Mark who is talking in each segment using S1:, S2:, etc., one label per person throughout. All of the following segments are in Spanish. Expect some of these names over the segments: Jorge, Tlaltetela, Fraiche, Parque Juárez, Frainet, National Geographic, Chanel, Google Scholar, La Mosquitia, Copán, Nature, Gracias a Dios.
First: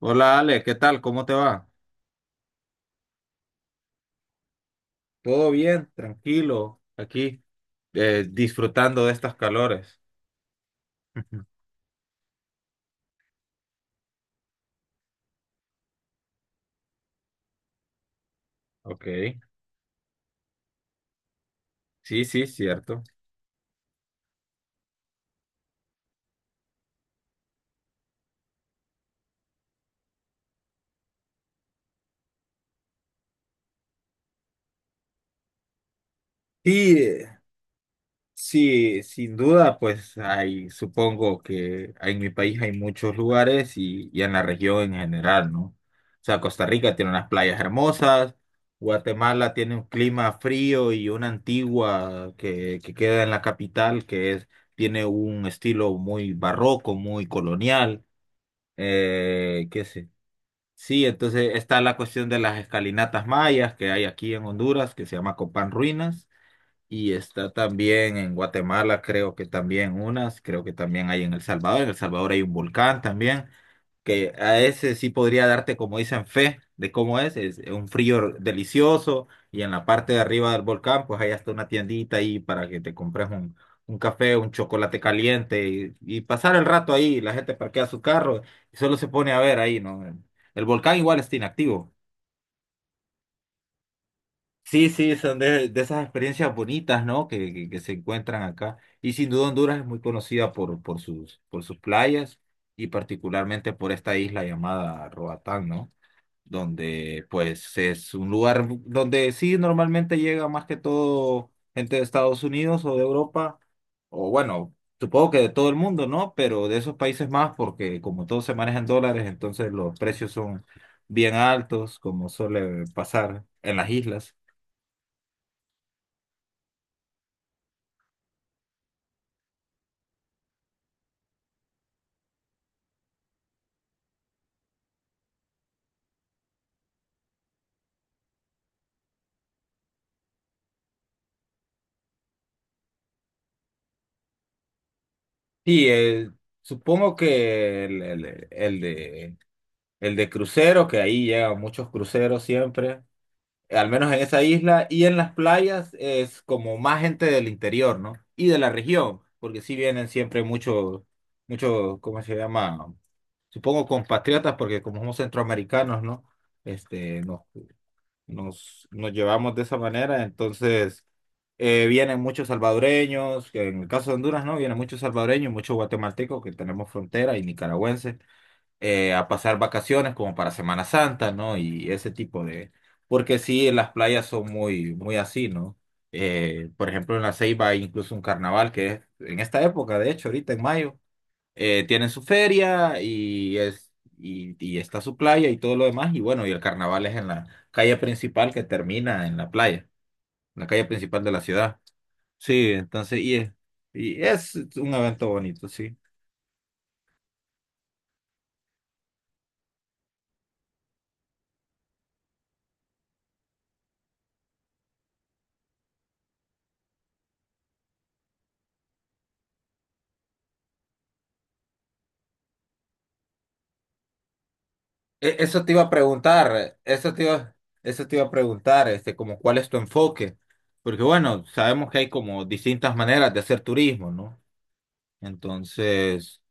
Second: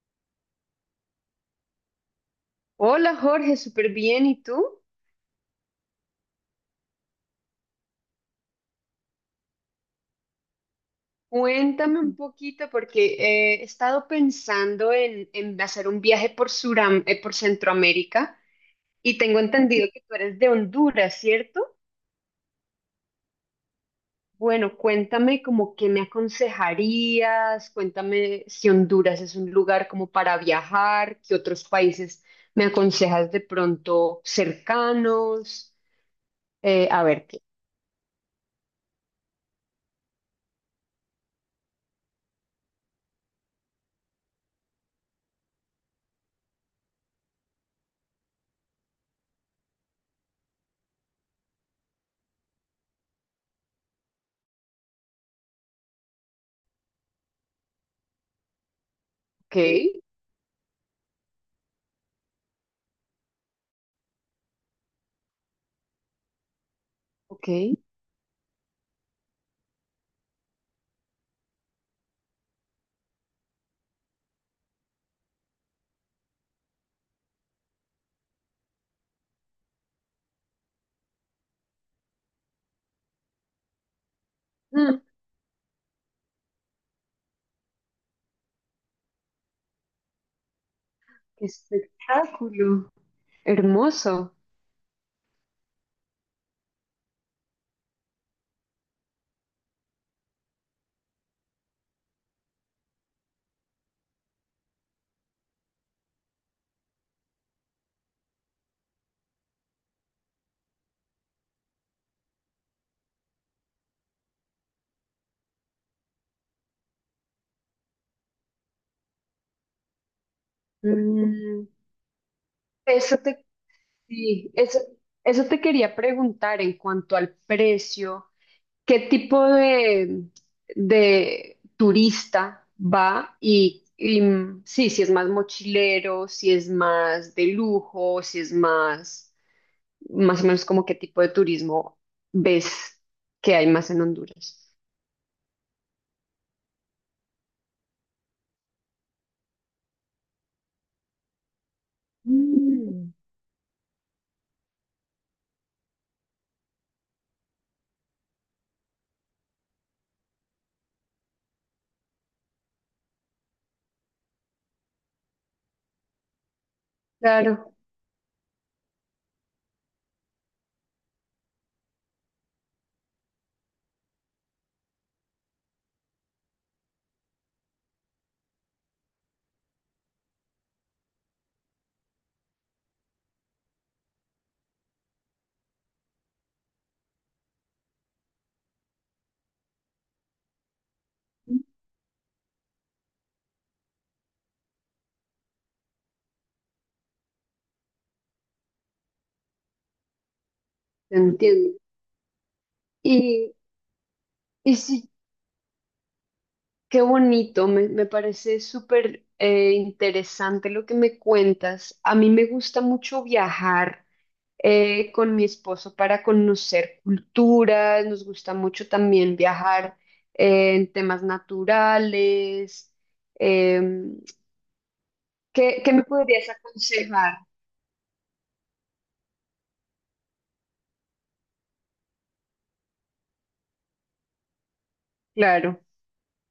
S1: Hola Ale, ¿qué tal? ¿Cómo te va?
S2: Hola Jorge, súper bien. ¿Y tú?
S1: Todo bien, tranquilo, aquí disfrutando de estas calores. Ujú.
S2: Cuéntame un poquito porque he estado pensando en hacer un viaje por por Centroamérica
S1: Ok,
S2: y tengo entendido que tú eres de Honduras, ¿cierto?
S1: sí, sí, cierto.
S2: Bueno, cuéntame como qué me aconsejarías, cuéntame si Honduras es un lugar como para viajar, qué otros países me aconsejas de pronto cercanos.
S1: Y
S2: A
S1: eh,
S2: ver, ¿qué?
S1: sí, sin duda, pues hay, supongo que en mi país hay muchos lugares y en la región en general, ¿no? O sea, Costa Rica tiene unas playas hermosas, Guatemala tiene un clima frío y una antigua que queda en la capital, que es, tiene un estilo muy barroco, muy colonial. ¿Qué sé? Sí, entonces está la cuestión de las escalinatas mayas que hay aquí en Honduras, que se llama Copán Ruinas, y
S2: Ok, ok.
S1: está también en Guatemala, creo que también unas, creo que también hay en El Salvador hay un volcán también, que a ese sí podría darte, como dicen, fe de cómo es un frío delicioso y en la parte de arriba del volcán, pues hay hasta una tiendita ahí para que te compres un café, un chocolate
S2: Mm,
S1: caliente y pasar el rato ahí, la gente parquea su carro y solo se pone a ver ahí, ¿no? El volcán igual está
S2: qué
S1: inactivo.
S2: espectáculo. Hermoso.
S1: Sí, sí, son de esas experiencias bonitas, ¿no? Que se encuentran acá. Y sin duda Honduras es muy conocida por sus playas y particularmente por esta isla llamada Roatán, ¿no? Donde pues es un lugar donde sí normalmente llega más que todo gente de Estados Unidos o de Europa, o bueno, supongo que de todo el mundo, ¿no? Pero de esos países más, porque como todo se maneja en dólares, entonces los precios son bien
S2: Mm,
S1: altos, como suele
S2: eso te,
S1: pasar en las islas.
S2: sí, eso te quería preguntar en cuanto al precio, ¿qué tipo de turista va? Sí, si es más mochilero, si es más de lujo, si es más o menos como qué tipo de turismo ves que hay más en Honduras.
S1: Y eh, supongo que el de crucero, que ahí llegan muchos cruceros siempre.
S2: Mm.
S1: Al menos en esa isla, y en las playas es como más gente del interior, ¿no? Y de la región, porque sí vienen siempre muchos, muchos, ¿cómo se llama? Supongo compatriotas, porque como somos centroamericanos, ¿no? Este,
S2: Claro,
S1: nos llevamos de esa manera, entonces vienen muchos salvadoreños, que en el caso de Honduras, ¿no? Vienen muchos salvadoreños, muchos guatemaltecos que tenemos frontera y nicaragüenses a pasar vacaciones como para Semana Santa, ¿no? Y ese tipo de... Porque sí, las playas son muy, muy así, ¿no? Por ejemplo, en La Ceiba hay incluso un carnaval que es en esta época, de hecho, ahorita en mayo, tienen su feria y es... Y, y está su playa y todo lo demás, y bueno, y el carnaval es en la calle principal que termina en la playa, la calle
S2: te
S1: principal de la
S2: entiendo.
S1: ciudad. Sí, entonces,
S2: Y,
S1: y es
S2: y
S1: un
S2: si
S1: evento bonito, sí.
S2: qué bonito, me parece súper interesante lo que me cuentas. A mí me gusta mucho viajar con mi esposo para conocer culturas, nos gusta mucho también viajar en temas naturales. Em,
S1: E- Eso te iba a
S2: qué me podrías
S1: preguntar, eso te
S2: aconsejar?
S1: iba, eso te iba a preguntar, este, como cuál es tu enfoque, porque bueno, sabemos que hay como distintas maneras de hacer turismo, ¿no?
S2: Claro.
S1: Entonces,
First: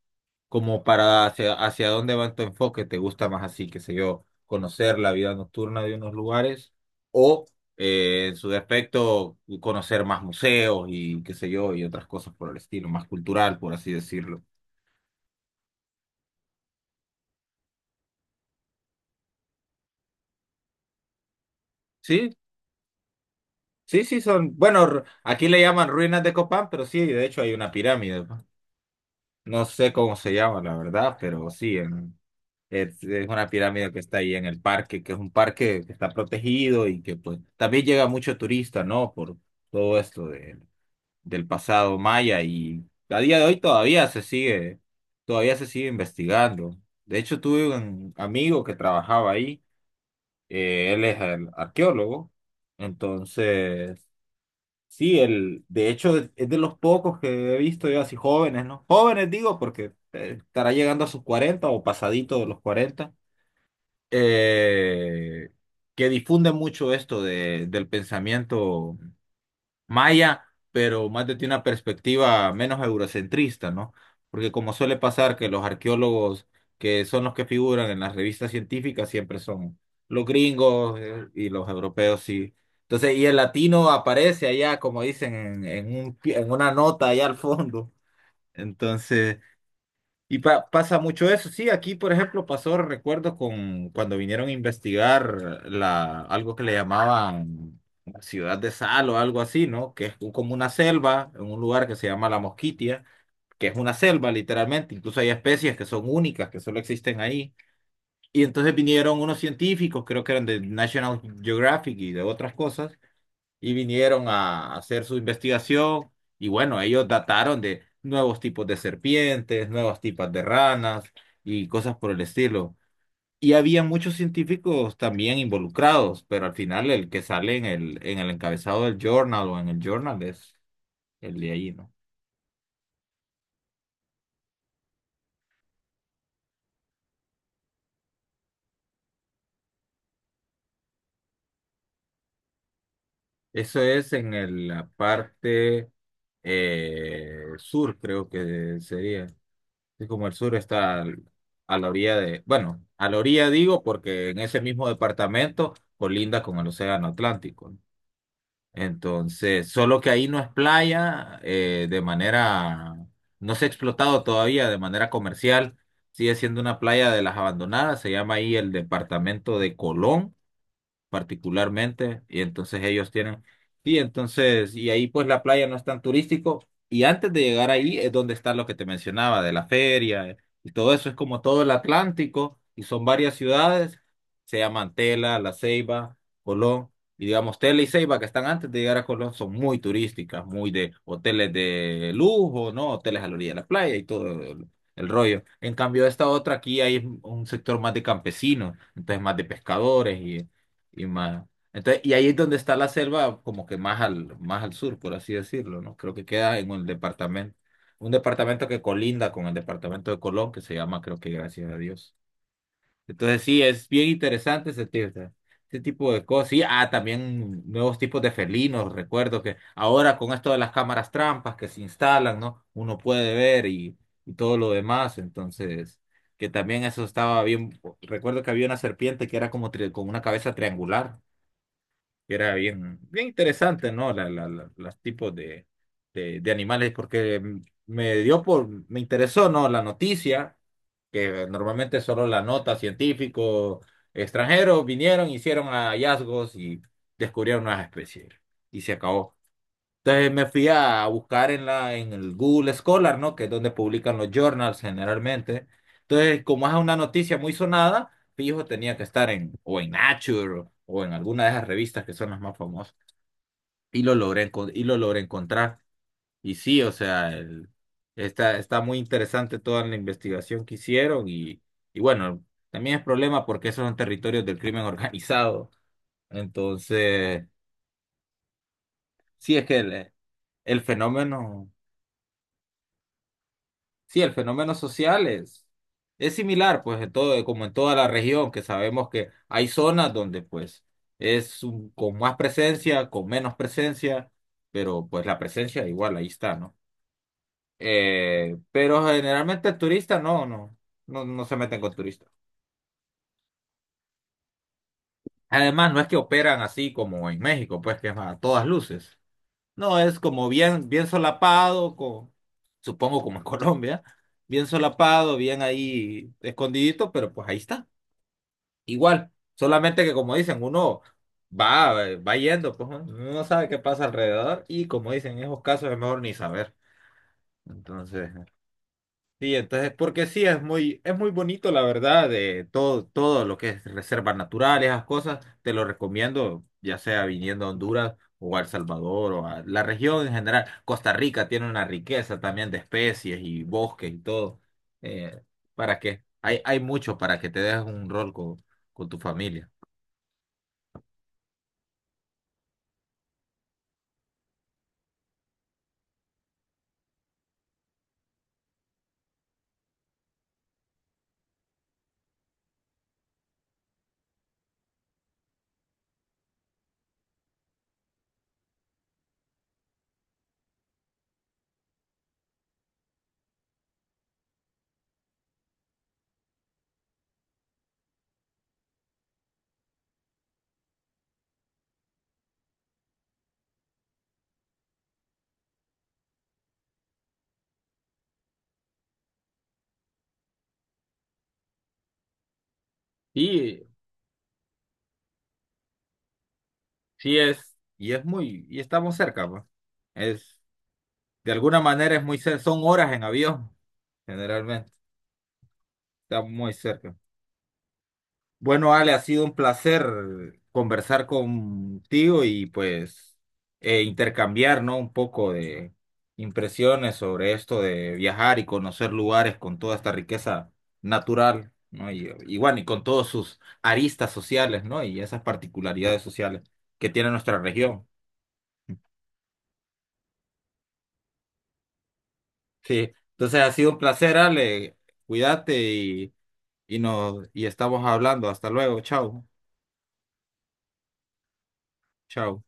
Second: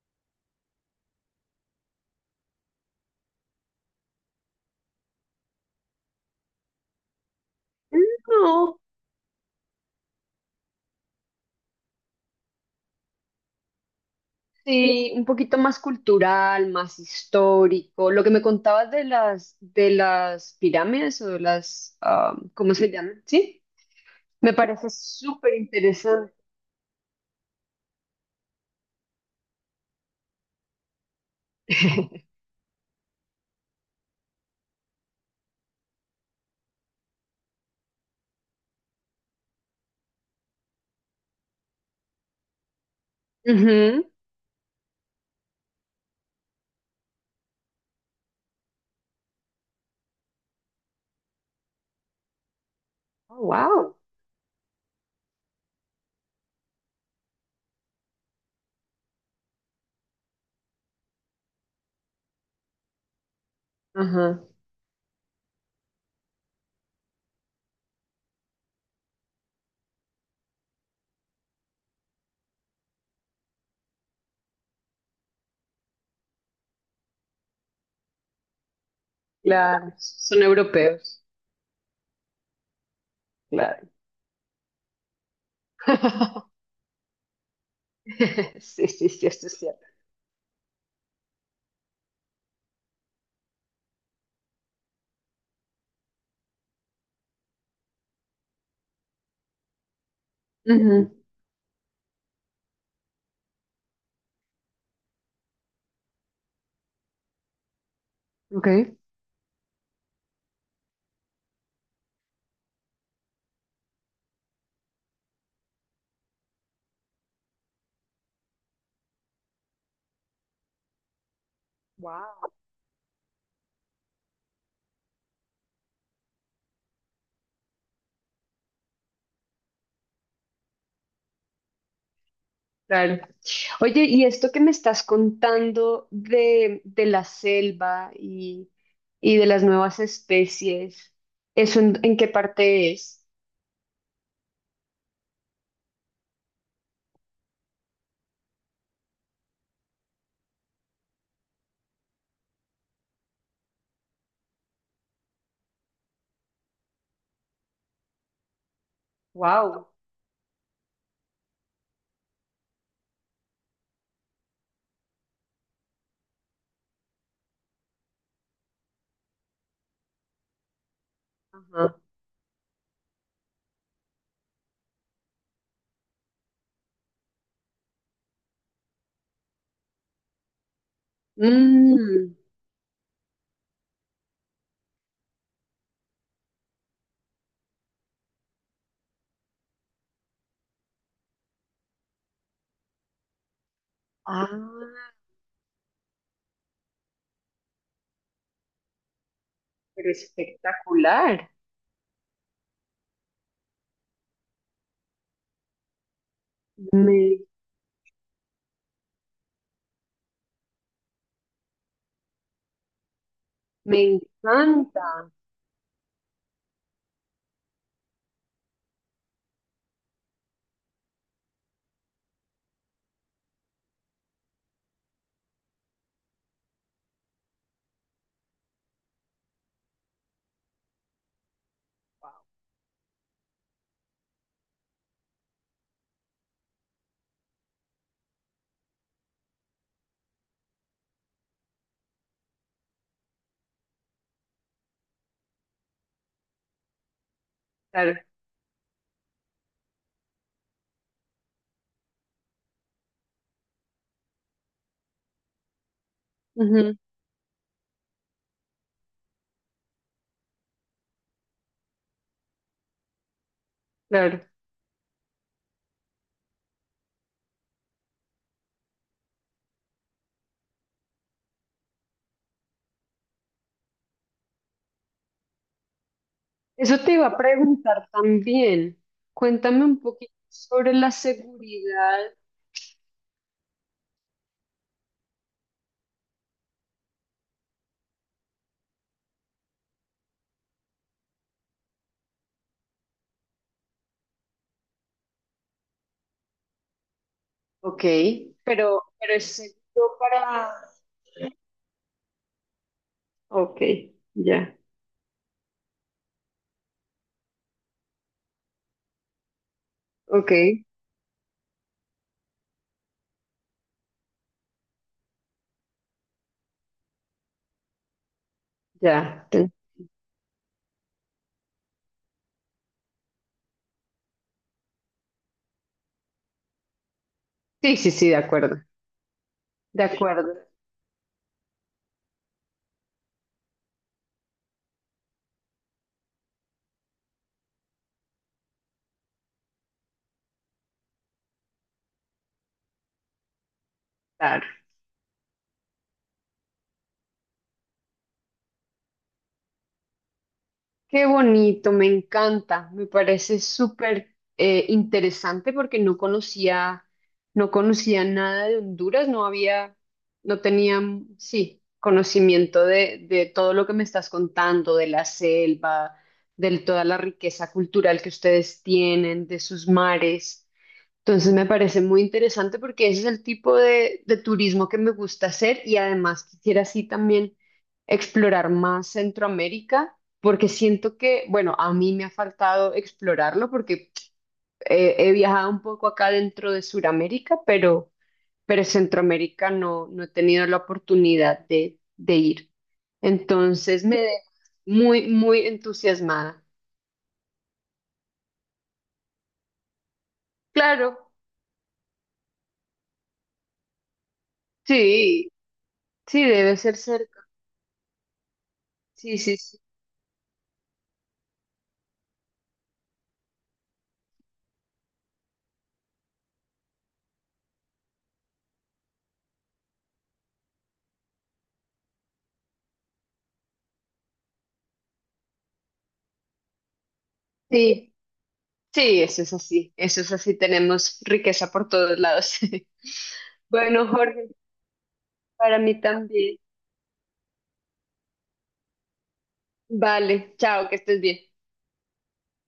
S1: como para hacia dónde va tu enfoque, ¿te gusta más así, qué sé yo, conocer la vida nocturna de unos lugares o en su
S2: No,
S1: defecto conocer más museos y qué sé yo, y otras cosas por el estilo, más cultural, por así decirlo?
S2: sí, un poquito más cultural, más histórico. Lo que me contabas de las pirámides o de las,
S1: Sí,
S2: ah, ¿cómo se llaman? Sí,
S1: sí, sí,
S2: me
S1: son, bueno,
S2: parece
S1: aquí
S2: súper
S1: le llaman ruinas de
S2: interesante.
S1: Copán, pero sí, de hecho hay una pirámide, pues. No sé cómo se llama, la verdad, pero sí, es una pirámide que está ahí en el parque, que es un parque que está protegido y que pues también llega mucho turista, ¿no? Por todo esto del pasado maya y a día de hoy
S2: Ujú.
S1: todavía se sigue investigando. De hecho, tuve un amigo que trabajaba ahí, él es el arqueólogo,
S2: Oh, wow.
S1: entonces... Sí, el, de hecho es de los pocos que he visto yo así jóvenes, ¿no? Jóvenes digo porque estará llegando a sus 40 o pasadito de los cuarenta,
S2: Ajá,
S1: eh, que difunde mucho esto del pensamiento maya, pero más desde una perspectiva menos eurocentrista, ¿no? Porque como suele pasar que los arqueólogos que son los que figuran en las revistas científicas siempre son
S2: claro,
S1: los
S2: son
S1: gringos
S2: europeos.
S1: y los europeos, sí. Entonces, y el latino
S2: Claro.
S1: aparece allá, como dicen, en un, en una nota allá al fondo.
S2: Sí, sí, sí,
S1: Entonces,
S2: esto es cierto.
S1: y pasa mucho eso, sí, aquí por ejemplo pasó, recuerdo, con cuando vinieron a investigar la, algo que le llamaban la ciudad de Sal o algo así, ¿no? Como una selva, en un lugar que se llama La Mosquitia, que es una selva literalmente, incluso hay especies que son únicas, que solo existen ahí. Y
S2: Ujú, ok.
S1: entonces vinieron unos científicos, creo que eran de National Geographic y de otras cosas y vinieron a hacer su investigación y bueno, ellos dataron de nuevos tipos de serpientes, nuevos tipos de ranas y cosas por el
S2: Wow.
S1: estilo. Y había muchos científicos también involucrados, pero al final el que sale en el encabezado del journal o en el journal es el de ahí, ¿no?
S2: Claro. Oye, y esto que me estás contando de la selva y de las nuevas especies, ¿eso en qué parte es?
S1: Eso es en la parte sur, creo que sería. Sí, como el sur está a la orilla de, bueno, a la orilla digo porque en ese mismo departamento colinda con el Océano Atlántico, ¿no? Entonces,
S2: Wow.
S1: solo que ahí no es playa no se ha explotado todavía de manera comercial, sigue siendo una playa de las abandonadas, se llama ahí el departamento de Colón
S2: Ajá.
S1: particularmente, y entonces ellos tienen, y entonces, y ahí pues la playa no es tan turístico, y antes de llegar ahí es donde está lo que te mencionaba, de la feria, y todo eso es como todo el
S2: Mm.
S1: Atlántico, y son varias ciudades, se llaman Tela, La Ceiba, Colón, y digamos Tela y Ceiba que están antes de llegar a Colón son muy turísticas, muy de hoteles de lujo, ¿no? Hoteles a la orilla de la playa y todo el
S2: Ah,
S1: rollo. En cambio, esta otra aquí hay un sector más de campesinos, entonces más de
S2: pero
S1: pescadores y más.
S2: espectacular.
S1: Entonces, y ahí es donde está la selva, como que más al sur, por así decirlo, ¿no? Creo que queda en
S2: Me,
S1: un departamento que colinda con el departamento de Colón, que se llama, creo que Gracias a Dios. Entonces, sí, es
S2: me
S1: bien interesante
S2: encanta.
S1: ese tipo de cosas. Sí, ah, también nuevos tipos de felinos, recuerdo que ahora con esto de las cámaras trampas que se instalan, ¿no? Uno puede ver y todo lo demás, entonces que también eso estaba bien. Recuerdo que había una serpiente que era como con una cabeza triangular. Y era bien, bien interesante, ¿no? Los tipos de animales, porque me dio por, me interesó, ¿no? La noticia, que normalmente solo la nota científico, extranjeros vinieron, hicieron hallazgos y descubrieron unas
S2: Claro.
S1: especies. Y se acabó. Entonces me fui a buscar en en el Google Scholar, ¿no? Que es donde publican los journals generalmente. Entonces, como es
S2: Ujú,
S1: una noticia muy sonada, fijo, tenía que estar en, o en Nature, o en alguna de esas revistas que son las más famosas. Y lo
S2: claro.
S1: logré, enco- y lo logré encontrar. Y sí, o sea, está, está muy interesante toda la investigación que hicieron. Y bueno, también es problema porque esos son territorios del crimen organizado.
S2: Eso te iba a
S1: Entonces,
S2: preguntar también.
S1: sí, es que
S2: Cuéntame un
S1: el
S2: poquito
S1: el
S2: sobre la
S1: fenómeno.
S2: seguridad.
S1: Sí, el fenómeno social es similar, pues, en todo, como en toda la región, que sabemos que hay zonas donde, pues, con más presencia, con menos presencia, pero, pues, la presencia igual ahí está, ¿no?
S2: Ok.
S1: Pero
S2: Pero es
S1: generalmente el
S2: seguro
S1: turista
S2: para
S1: no se meten con turistas.
S2: ok, ya,
S1: Además, no es que operan así como en México, pues, que es a todas luces. No, es como
S2: ok,
S1: bien, bien solapado, con, supongo como en Colombia, bien solapado, bien ahí escondidito, pero pues ahí está. Igual,
S2: ya.
S1: solamente que como dicen, uno va, va yendo, pues, ¿no? Uno no sabe qué pasa alrededor y como dicen, en esos casos es mejor ni saber.
S2: Sí, sí, sí,
S1: Entonces,
S2: de acuerdo.
S1: sí, entonces,
S2: De
S1: porque sí,
S2: acuerdo.
S1: es muy bonito, la verdad, de todo, todo lo que es reservas naturales, esas cosas, te lo recomiendo, ya sea viniendo a Honduras o a El Salvador o a la región en general. Costa Rica tiene una riqueza también de especies y bosques y todo.
S2: Claro.
S1: Eh, ¿Para qué? Hay mucho para que te dejes un rol con tu familia.
S2: Qué bonito, me encanta. Me parece súper interesante porque no no conocía nada de Honduras, no había, no tenía, sí, conocimiento de todo lo que me estás contando, de la selva, de toda la riqueza cultural que ustedes tienen, de sus mares. Entonces me parece muy interesante porque ese es el tipo de turismo que me gusta hacer y además quisiera así también explorar más Centroamérica porque siento que, bueno, a mí me ha faltado explorarlo porque he viajado un poco acá dentro de Sudamérica, pero Centroamérica no, no he tenido la oportunidad de ir.
S1: Y
S2: Entonces me deja muy, muy entusiasmada.
S1: sí es, y es muy, y estamos cerca, pues. Es,
S2: Claro,
S1: de alguna manera es muy cerca, son horas en avión, generalmente,
S2: sí,
S1: está
S2: sí,
S1: muy
S2: debe ser
S1: cerca.
S2: cerca.
S1: Bueno, Ale, ha
S2: Sí,
S1: sido un
S2: sí, sí.
S1: placer conversar contigo y pues intercambiar, ¿no? Un poco de impresiones sobre esto de viajar y conocer lugares con toda esta riqueza natural, ¿no? Y bueno, y con todos sus aristas sociales, ¿no? Y esas particularidades sociales que tiene nuestra región.
S2: Sí. Sí, eso es así, tenemos riqueza por todos lados.
S1: Sí, entonces ha sido un
S2: Bueno,
S1: placer,
S2: Jorge,
S1: Ale.
S2: para
S1: Cuídate
S2: mí también.
S1: y nos y estamos hablando. Hasta luego. Chao.
S2: Vale, chao, que estés bien.
S1: Chao.